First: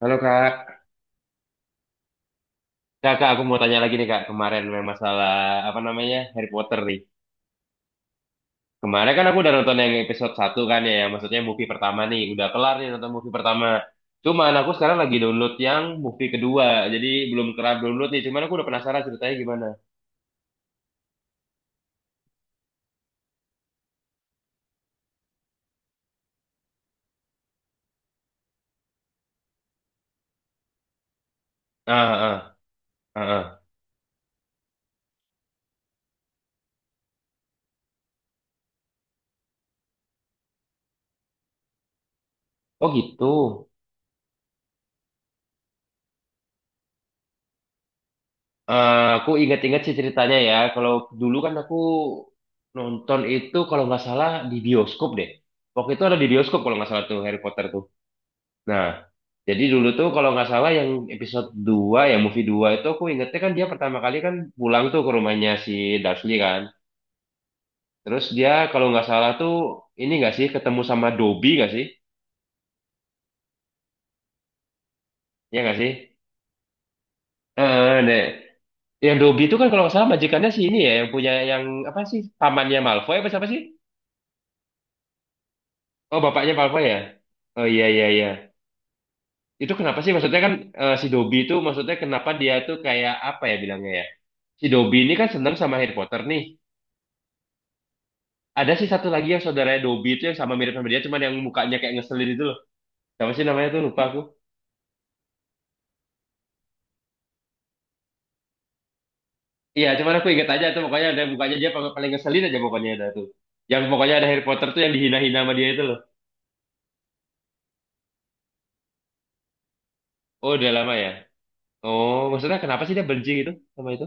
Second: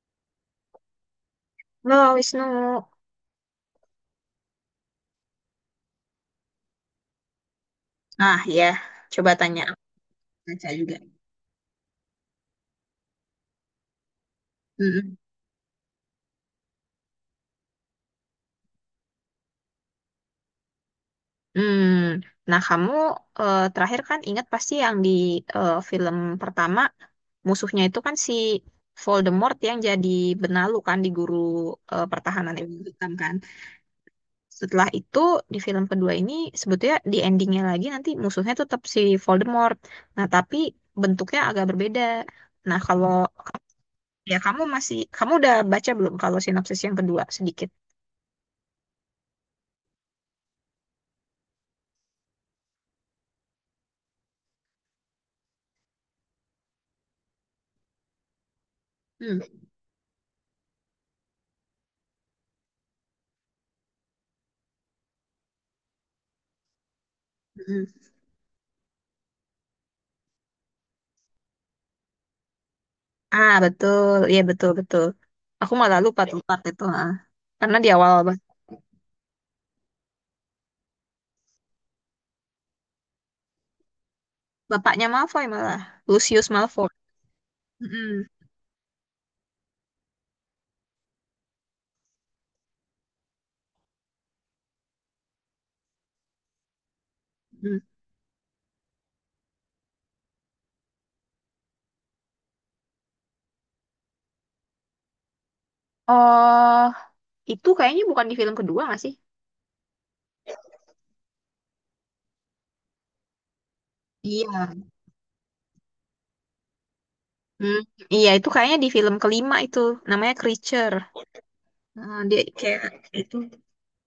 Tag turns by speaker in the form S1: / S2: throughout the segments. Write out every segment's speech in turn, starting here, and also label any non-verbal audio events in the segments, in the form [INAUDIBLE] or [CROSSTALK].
S1: Halo kak,
S2: Halo Wisnu.
S1: kak, Kak, aku mau tanya lagi nih kak, kemarin memang masalah apa namanya Harry Potter nih.
S2: Ya,
S1: Kemarin kan
S2: coba
S1: aku udah
S2: tanya
S1: nonton
S2: aku
S1: yang episode satu
S2: baca
S1: kan ya,
S2: juga.
S1: yang maksudnya movie pertama nih, udah kelar nih nonton movie pertama. Cuman aku sekarang lagi
S2: Mm-mm.
S1: download yang movie kedua, jadi belum kelar download nih, cuman aku udah penasaran ceritanya gimana.
S2: Hmm. Nah, kamu terakhir kan ingat pasti yang di film pertama musuhnya itu kan si Voldemort yang jadi benalu kan di guru
S1: Ah,
S2: pertahanan
S1: ah,
S2: Ibu Hitam
S1: ah,
S2: kan.
S1: ah, ah.
S2: Setelah itu di film kedua ini sebetulnya di endingnya lagi nanti musuhnya tetap si Voldemort. Nah tapi bentuknya agak berbeda. Nah
S1: Oh
S2: kalau
S1: gitu.
S2: ya, kamu kamu udah baca belum kalau sinopsis yang kedua sedikit?
S1: Eh, aku ingat-ingat sih ceritanya ya, kalau dulu kan aku nonton itu kalau nggak salah di bioskop deh. Waktu itu ada di bioskop kalau nggak salah tuh Harry Potter tuh. Nah, jadi dulu tuh kalau nggak salah yang episode 2, ya movie 2 itu aku ingetnya kan dia pertama kali kan pulang tuh ke rumahnya si Dursley kan.
S2: Hmm.
S1: Terus dia kalau nggak salah tuh ini nggak sih ketemu sama Dobby nggak sih?
S2: Ah, betul. Iya, betul, betul.
S1: Ya
S2: Aku
S1: nggak sih?
S2: malah lupa tuh part itu. Ah. Karena di
S1: Eh,
S2: awal
S1: deh. Yang Dobby itu kan kalau nggak salah majikannya si ini ya, yang punya yang apa sih? Pamannya Malfoy apa siapa sih?
S2: bapaknya Malfoy malah.
S1: Oh,
S2: Lucius
S1: bapaknya Malfoy
S2: Malfoy.
S1: ya? Oh, iya iya
S2: Mm-mm,
S1: iya. Itu kenapa sih maksudnya kan eh, si Dobby itu maksudnya kenapa dia tuh kayak apa ya bilangnya ya? Si Dobby ini kan seneng sama Harry Potter nih.
S2: mm.
S1: Ada sih satu lagi yang saudaranya Dobby itu yang sama mirip sama dia, cuman yang mukanya kayak ngeselin itu loh. Siapa sih namanya tuh? Lupa aku.
S2: Oh, itu kayaknya bukan di film kedua, nggak sih?
S1: Iya, cuman aku ingat aja tuh pokoknya ada mukanya dia paling paling ngeselin aja pokoknya ada tuh. Yang pokoknya ada Harry Potter
S2: Iya.
S1: tuh yang dihina-hina sama dia itu loh.
S2: Hmm, iya, itu kayaknya di film kelima itu. Namanya
S1: Oh, udah lama
S2: Creature.
S1: ya. Oh,
S2: Ah, dia
S1: maksudnya kenapa
S2: kayak
S1: sih dia benci
S2: itu.
S1: gitu sama itu?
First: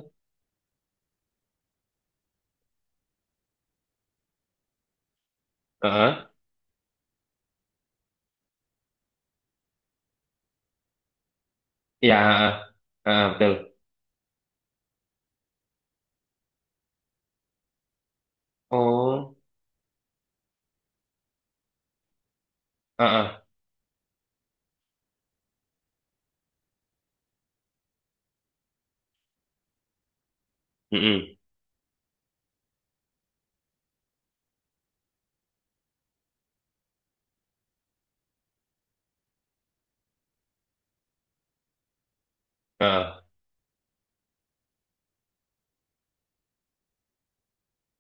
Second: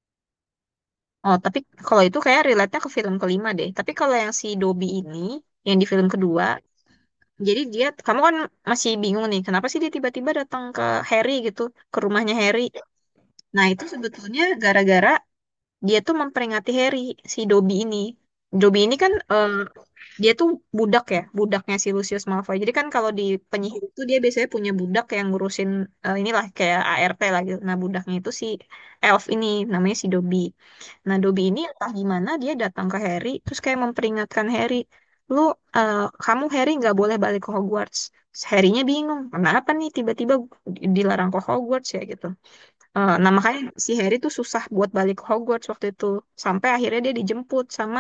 S2: Oh, tapi kalau itu kayak relate-nya ke film kelima deh. Tapi kalau yang si Dobby ini, yang di film
S1: Heeh.
S2: kedua, jadi dia, kamu kan masih bingung nih, kenapa sih dia tiba-tiba datang ke Harry gitu, ke
S1: Iya,
S2: rumahnya
S1: heeh.
S2: Harry.
S1: Heeh,
S2: Nah,
S1: betul.
S2: itu sebetulnya gara-gara dia tuh memperingati Harry, si Dobby ini. Dobby ini kan
S1: Oh,
S2: dia tuh budak ya, budaknya si Lucius Malfoy. Jadi kan kalau di
S1: heeh.
S2: penyihir itu dia biasanya punya budak yang ngurusin inilah kayak ART lah gitu. Nah, budaknya itu si elf ini namanya si Dobby. Nah,
S1: Heeh.
S2: Dobby ini entah gimana dia datang ke Harry terus kayak memperingatkan Harry, "Lu eh, kamu Harry nggak boleh balik ke Hogwarts." Harry-nya bingung, kenapa nih tiba-tiba dilarang ke Hogwarts ya gitu.
S1: Heeh.
S2: Nah makanya si Harry tuh susah buat balik ke Hogwarts waktu itu sampai akhirnya dia dijemput sama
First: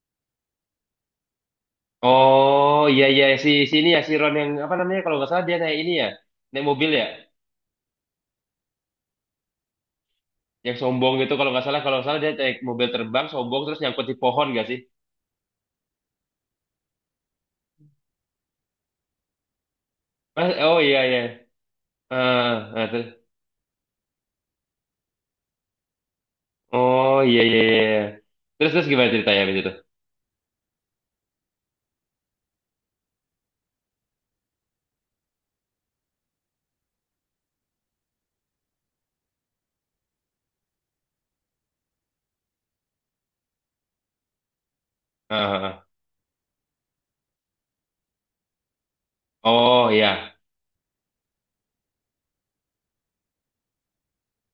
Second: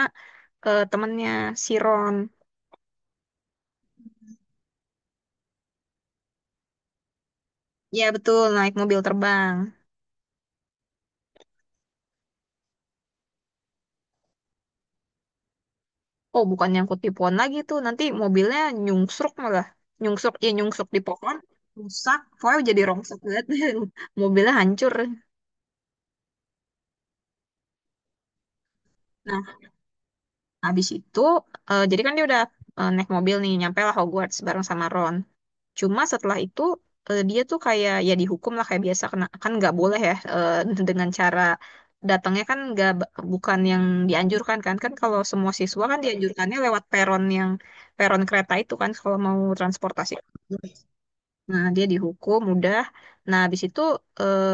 S2: temennya si Ron.
S1: Oh, iya iya, si sini ya si Ron yang apa namanya kalau nggak salah dia naik ini ya. Naik mobil ya.
S2: Ya betul, naik mobil terbang.
S1: Yang sombong gitu kalau nggak salah, kalau nggak salah dia naik mobil terbang sombong terus nyangkut di pohon gak sih?
S2: Oh bukan, nyangkut di pohon lagi tuh nanti, mobilnya nyungsruk malah, nyungsruk ya,
S1: Mas, oh
S2: nyungsruk
S1: iya
S2: di
S1: iya,
S2: pohon, rusak pokoknya,
S1: ah
S2: jadi
S1: ah, terus.
S2: rongsok banget. [LAUGHS] Mobilnya hancur.
S1: Oh iya iya iya iya. Terus terus gimana ceritanya abis
S2: Nah
S1: itu.
S2: habis itu jadi kan dia udah naik mobil nih, nyampe lah Hogwarts bareng sama Ron. Cuma setelah itu dia tuh kayak ya dihukum lah kayak biasa kena kan nggak boleh ya, [LAUGHS] dengan cara datangnya kan nggak, bukan yang dianjurkan kan, kalau
S1: Ah,
S2: semua
S1: ah,
S2: siswa
S1: ah.
S2: kan dianjurkannya lewat peron yang peron kereta itu kan kalau mau
S1: Oh iya.
S2: transportasi. Nah dia dihukum udah. Nah habis itu, eh,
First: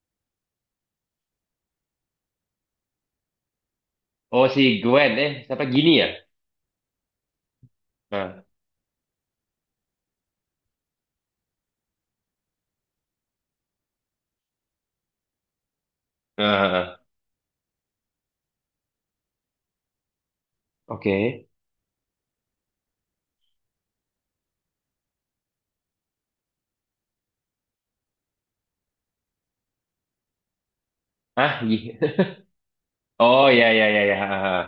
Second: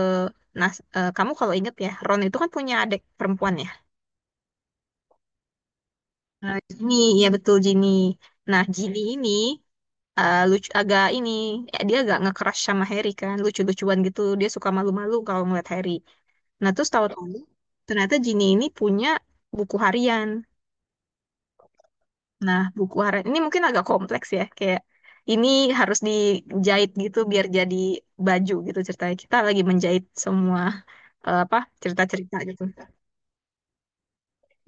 S2: nah, kamu kalau inget ya, Ron itu kan punya adik perempuan ya.
S1: Oh si Gwen eh siapa gini ya.
S2: Nah, Ginny, ya betul Ginny.
S1: Ah,
S2: Nah Ginny ini lucu, agak ini dia agak nge-crush sama Harry kan, lucu-lucuan gitu, dia suka malu-malu kalau ngeliat Harry.
S1: ah,
S2: Nah
S1: ah,
S2: terus
S1: ah.
S2: tahu-tahu ternyata Ginny ini punya buku harian.
S1: Oke.
S2: Nah, buku harian ini mungkin agak kompleks ya, kayak ini harus dijahit gitu biar jadi baju gitu, ceritanya kita lagi menjahit semua apa
S1: ah gi-
S2: cerita-cerita gitu.
S1: [LAUGHS] oh iya iya iya iya, ah, ah, ah.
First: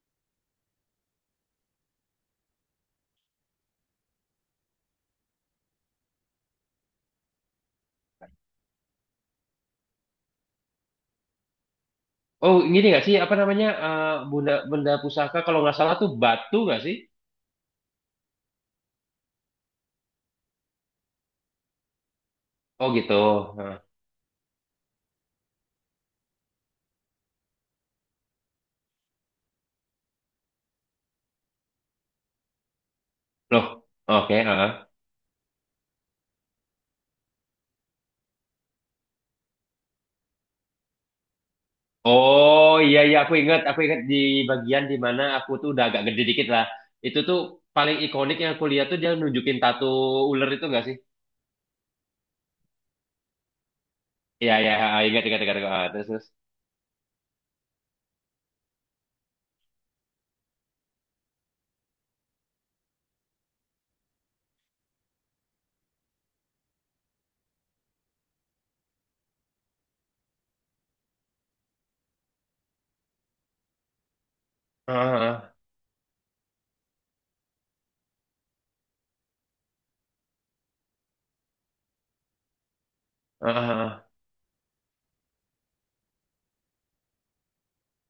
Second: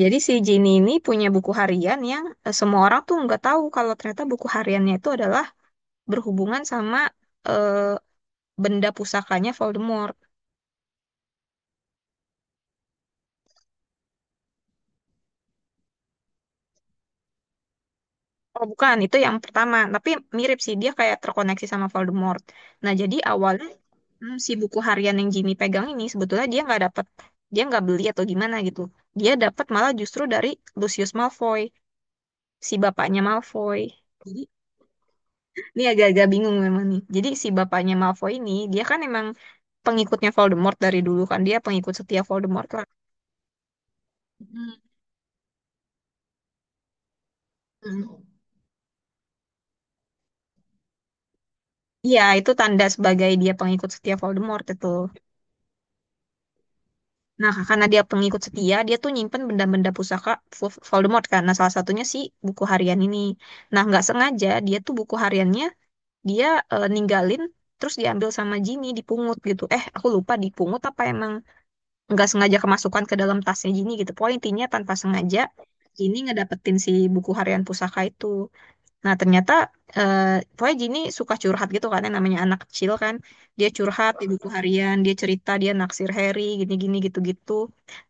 S2: Jadi si Ginny ini punya buku harian yang semua orang tuh nggak tahu kalau ternyata buku hariannya itu adalah berhubungan sama eh, benda pusakanya Voldemort.
S1: Oh gini nggak sih apa namanya eh, benda pusaka kalau nggak salah tuh batu nggak sih?
S2: Oh bukan, itu yang pertama. Tapi mirip sih, dia kayak terkoneksi sama Voldemort.
S1: Oh
S2: Nah
S1: gitu.
S2: jadi awalnya,
S1: Ah.
S2: hmm, si buku harian yang Jimmy pegang ini sebetulnya dia nggak dapet, dia nggak beli atau gimana gitu. Dia dapat malah justru dari Lucius Malfoy, si bapaknya
S1: Loh,
S2: Malfoy.
S1: oke
S2: Jadi
S1: ah ah.
S2: ini agak-agak bingung memang nih. Jadi si bapaknya Malfoy ini dia kan emang pengikutnya Voldemort dari dulu kan, dia pengikut setia Voldemort
S1: Oh
S2: lah.
S1: iya iya, aku ingat di
S2: Hmm.
S1: bagian di mana aku tuh udah agak gede dikit lah. Itu tuh paling ikonik yang aku lihat tuh dia nunjukin tato ular itu enggak sih?
S2: Iya, itu tanda sebagai dia pengikut setia
S1: Iya
S2: Voldemort
S1: iya,
S2: itu.
S1: ah, ingat ingat ingat, ingat. Ah, terus terus.
S2: Nah, karena dia pengikut setia, dia tuh nyimpen benda-benda pusaka Voldemort kan. Nah, salah satunya si buku harian ini. Nah, nggak sengaja dia tuh buku hariannya dia ninggalin terus diambil sama Ginny, dipungut gitu. Eh, aku lupa dipungut apa emang nggak sengaja kemasukan ke dalam tasnya Ginny gitu. Pokoknya intinya tanpa
S1: Ah,
S2: sengaja
S1: ah,
S2: Ginny ngedapetin si buku harian pusaka itu. Nah, ternyata eh pokoknya Jini suka curhat gitu kan, yang namanya anak kecil kan.
S1: ah,
S2: Dia
S1: ah, ah.
S2: curhat di buku harian, dia cerita, dia naksir Harry, gini-gini gitu-gitu.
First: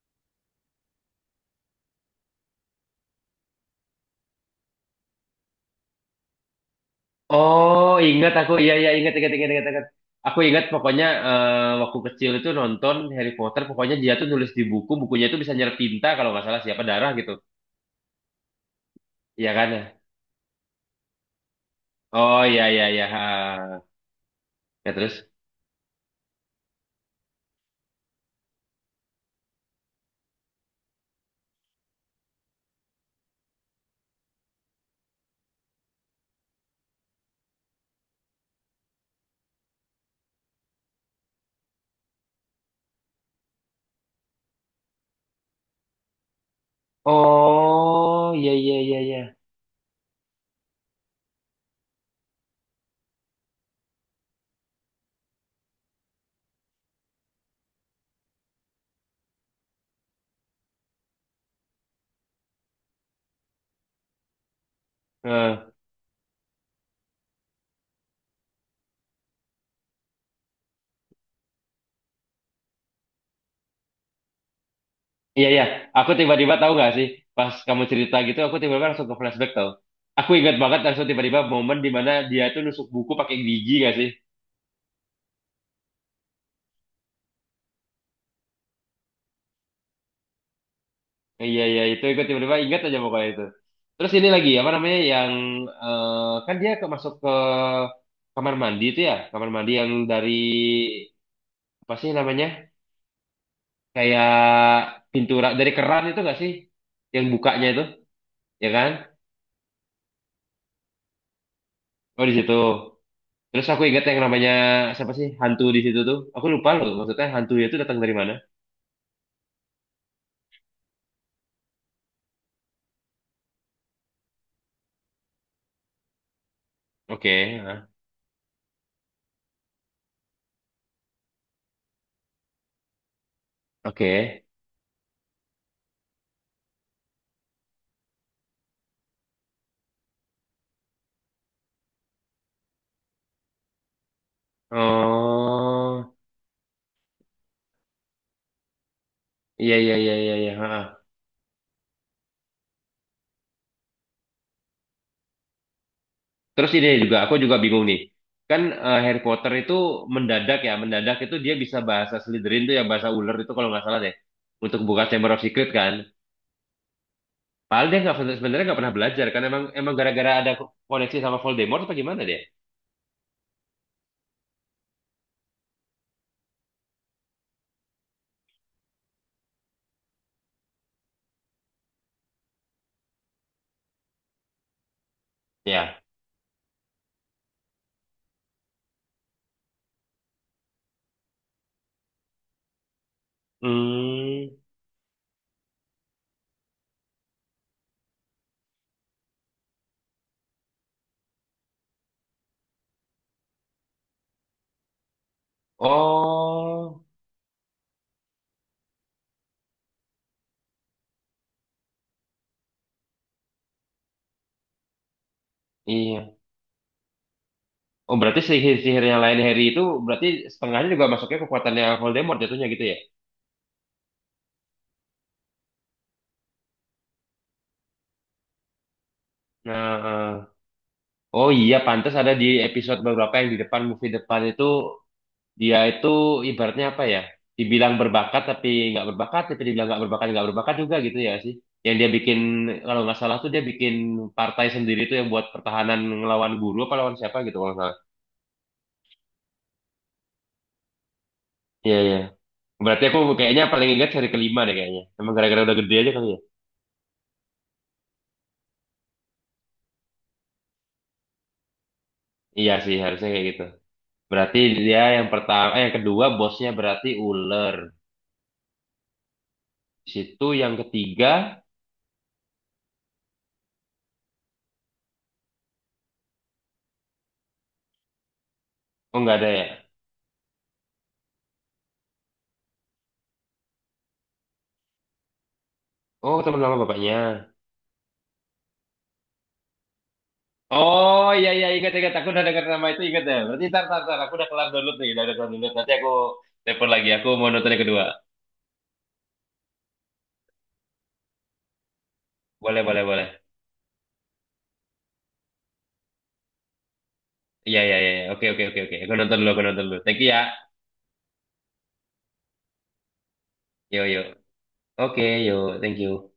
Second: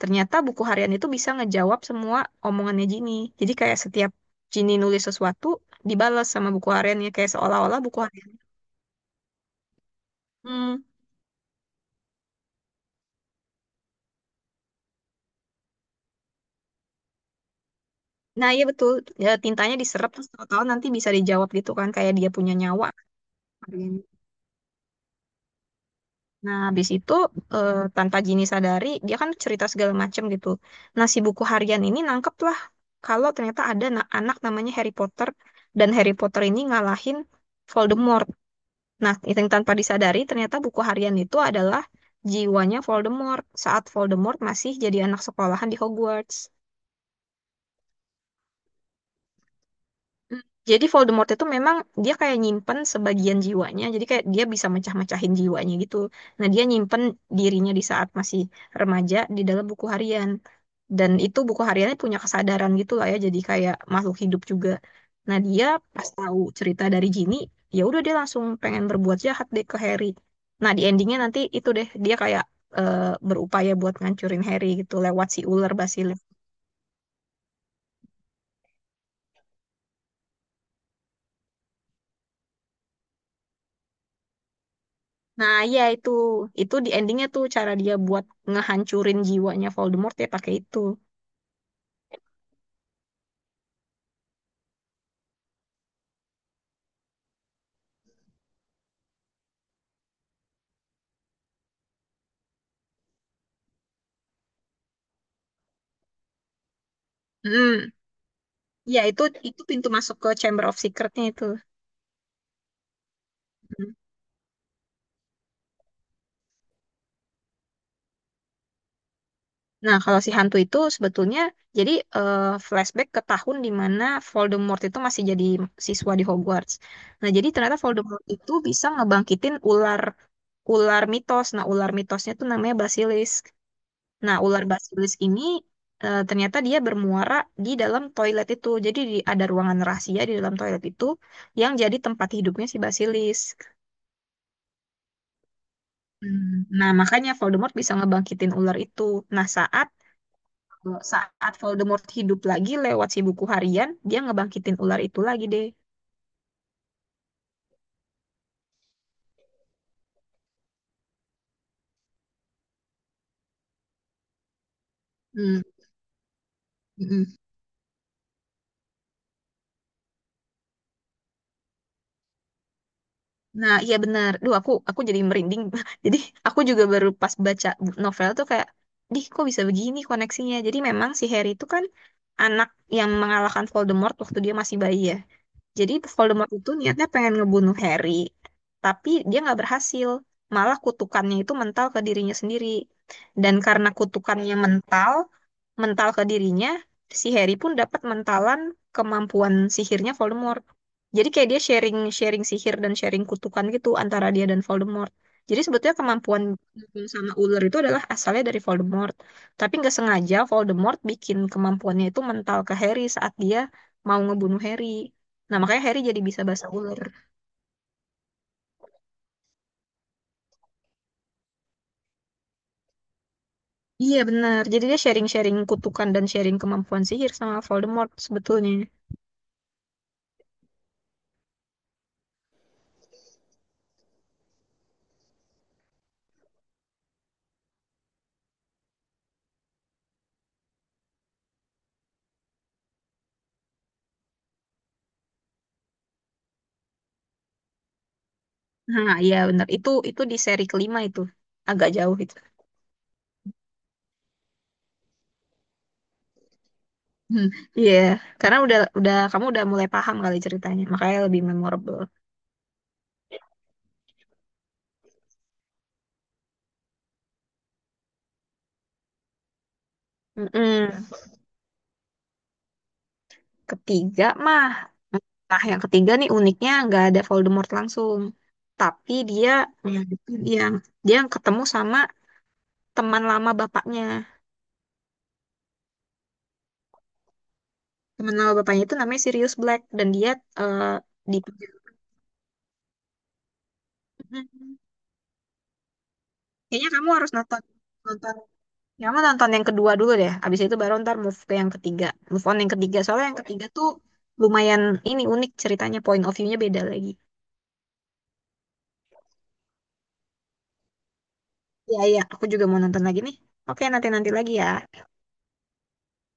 S2: Ternyata buku harian itu bisa ngejawab semua omongannya Jini. Jadi kayak setiap Jini nulis sesuatu, dibalas sama buku hariannya kayak seolah-olah
S1: Oh
S2: buku harian.
S1: ingat aku, iya iya ingat ingat ingat ingat, ingat. Aku ingat
S2: Hmm.
S1: pokoknya eh, waktu kecil itu nonton Harry Potter pokoknya dia tuh nulis di buku, bukunya itu bisa nyerap tinta kalau nggak salah siapa darah gitu.
S2: Nah, iya betul. Ya,
S1: Iya kan?
S2: tintanya
S1: Ya?
S2: diserap terus tahu-tahu nanti bisa dijawab gitu kan, kayak dia
S1: Oh
S2: punya
S1: iya iya
S2: nyawa.
S1: iya, ah. Ya terus.
S2: Nah, habis itu tanpa Gini sadari, dia kan cerita segala macam gitu. Nah, si buku harian ini nangkep lah kalau ternyata ada anak namanya Harry Potter dan Harry Potter ini ngalahin Voldemort. Nah, itu yang tanpa disadari ternyata buku harian itu adalah jiwanya Voldemort saat Voldemort masih jadi anak sekolahan di Hogwarts.
S1: Oh iya iya iya iya.
S2: Mm. Jadi Voldemort itu memang dia kayak nyimpen sebagian jiwanya, jadi kayak dia bisa mecah-mecahin jiwanya gitu. Nah, dia nyimpen dirinya di saat masih remaja di dalam buku harian. Dan itu buku hariannya punya kesadaran gitu lah ya, jadi kayak makhluk hidup juga. Nah, dia
S1: Eh.
S2: pas tahu cerita dari Ginny, ya udah dia langsung pengen berbuat jahat deh ke Harry. Nah, di endingnya nanti itu deh dia kayak eh, berupaya buat ngancurin Harry gitu lewat si
S1: Iya, iya.
S2: ular.
S1: Aku tiba-tiba tahu nggak sih, pas kamu cerita gitu, aku tiba-tiba langsung ke flashback tau. Aku ingat banget langsung tiba-tiba momen di mana dia tuh nusuk buku pakai gigi nggak sih?
S2: Nah, iya itu. Itu di endingnya tuh cara dia buat ngehancurin jiwanya Voldemort ya pakai itu.
S1: Iya, iya. Itu ikut tiba-tiba ingat aja pokoknya itu. Terus ini lagi, apa namanya, yang eh, kan dia ke, masuk ke kamar mandi itu ya. Kamar mandi yang dari apa sih namanya? Kayak pintu dari keran itu nggak sih? Yang bukanya itu,
S2: Mm.
S1: ya kan?
S2: Iya, itu pintu masuk ke Chamber of Secret-nya itu.
S1: Oh, di situ. Terus aku
S2: Mm.
S1: ingat yang namanya siapa sih hantu di situ tuh. Aku lupa loh maksudnya hantu itu datang dari mana.
S2: Nah, kalau si hantu itu sebetulnya jadi flashback ke tahun di mana Voldemort itu masih jadi siswa di Hogwarts. Nah, jadi
S1: Oke,
S2: ternyata
S1: ah,
S2: Voldemort itu bisa ngebangkitin ular, ular mitos. Nah, ular mitosnya tuh namanya basilisk. Nah,
S1: oke.
S2: ular basilis ini ternyata dia bermuara di dalam toilet itu. Jadi ada ruangan rahasia di dalam toilet itu yang jadi tempat hidupnya si basilis.
S1: Oh,
S2: Hmm, nah, makanya Voldemort bisa ngebangkitin ular itu. Nah,
S1: iya
S2: saat
S1: iya iya iya iya, ha, ha.
S2: saat Voldemort hidup lagi lewat si buku harian, dia ngebangkitin ular itu lagi deh.
S1: Terus ini juga aku juga bingung nih. Kan eh, Harry Potter itu mendadak ya, mendadak itu dia bisa bahasa Slytherin tuh ya bahasa ular itu kalau nggak salah deh. Untuk buka Chamber of
S2: Hmm.
S1: Secret kan.
S2: Mm-mm.
S1: Padahal dia nggak, sebenarnya nggak pernah belajar kan, emang emang gara-gara ada koneksi sama Voldemort apa gimana dia?
S2: Nah, iya benar. Duh, aku jadi merinding. [LAUGHS] Jadi aku juga baru pas baca novel tuh kayak, "Dih, kok bisa begini koneksinya?" Jadi memang si Harry itu kan anak yang mengalahkan Voldemort waktu dia masih bayi ya. Jadi
S1: Ya.
S2: Voldemort itu niatnya pengen ngebunuh Harry, tapi dia nggak berhasil. Malah kutukannya itu mental ke dirinya sendiri. Dan karena
S1: Hmm.
S2: kutukannya mental, mental ke dirinya, si Harry pun dapat mentalan kemampuan sihirnya Voldemort. Jadi kayak dia sharing, sharing sihir dan sharing kutukan gitu antara dia dan Voldemort. Jadi sebetulnya kemampuan
S1: Oh,
S2: Dukun sama ular itu adalah asalnya dari Voldemort. Tapi nggak sengaja Voldemort bikin kemampuannya itu mental ke Harry saat dia mau ngebunuh Harry. Nah, makanya Harry jadi
S1: iya.
S2: bisa bahasa ular.
S1: Oh, berarti sihir-sihirnya lain Harry itu berarti setengahnya juga masuknya kekuatannya Voldemort jatuhnya gitu ya?
S2: Iya, benar. Jadi dia sharing-sharing kutukan dan sharing kemampuan sihir sama Voldemort sebetulnya.
S1: Nah, eh. Oh iya, pantas ada di episode beberapa yang di depan movie depan itu dia itu ibaratnya apa ya? Dibilang berbakat tapi nggak berbakat, tapi dibilang nggak berbakat juga gitu ya sih? Yang dia bikin kalau nggak salah tuh dia bikin partai sendiri tuh yang buat pertahanan ngelawan guru apa lawan siapa gitu kalau nggak salah.
S2: Nah, iya benar. Itu di seri kelima itu. Agak
S1: Iya iya.
S2: jauh itu.
S1: Berarti aku kayaknya paling ingat seri kelima deh kayaknya. Emang gara-gara udah gede aja kali ya?
S2: Hmm, iya, karena udah kamu udah mulai paham kali ceritanya, makanya lebih memorable.
S1: Iya sih, harusnya kayak gitu. Berarti dia yang pertama, eh yang kedua bosnya berarti ular. Di situ yang
S2: Mm-mm.
S1: ketiga,
S2: Ketiga mah, nah yang ketiga nih uniknya nggak ada Voldemort langsung, tapi
S1: oh nggak ada
S2: dia
S1: ya?
S2: yang dia, dia ketemu sama teman lama bapaknya.
S1: Oh teman lama bapaknya.
S2: Temen nama bapaknya itu namanya Sirius Black dan dia eh,
S1: Oh
S2: di
S1: iya iya ingat ingat, aku udah dengar nama itu ingat ya. Berarti tar tar tar, aku udah kelar
S2: Mhm.
S1: download nih, udah kelar download. Nanti aku telepon
S2: Kayaknya
S1: lagi,
S2: kamu
S1: aku
S2: harus
S1: mau
S2: nonton
S1: nonton yang kedua.
S2: nonton ya, kamu nonton yang kedua dulu deh. Abis itu baru ntar move ke yang ketiga. Move on yang
S1: Boleh
S2: ketiga.
S1: boleh
S2: Soalnya yang
S1: boleh.
S2: ketiga tuh lumayan ini, unik ceritanya. Point of view-nya beda lagi.
S1: Iya iya iya. Oke oke oke oke. Aku nonton dulu, aku nonton dulu. Thank you ya.
S2: Iya, iya. Aku juga mau nonton lagi nih. Oke,
S1: Yo yo.
S2: nanti-nanti lagi ya.
S1: Oke yo, thank you.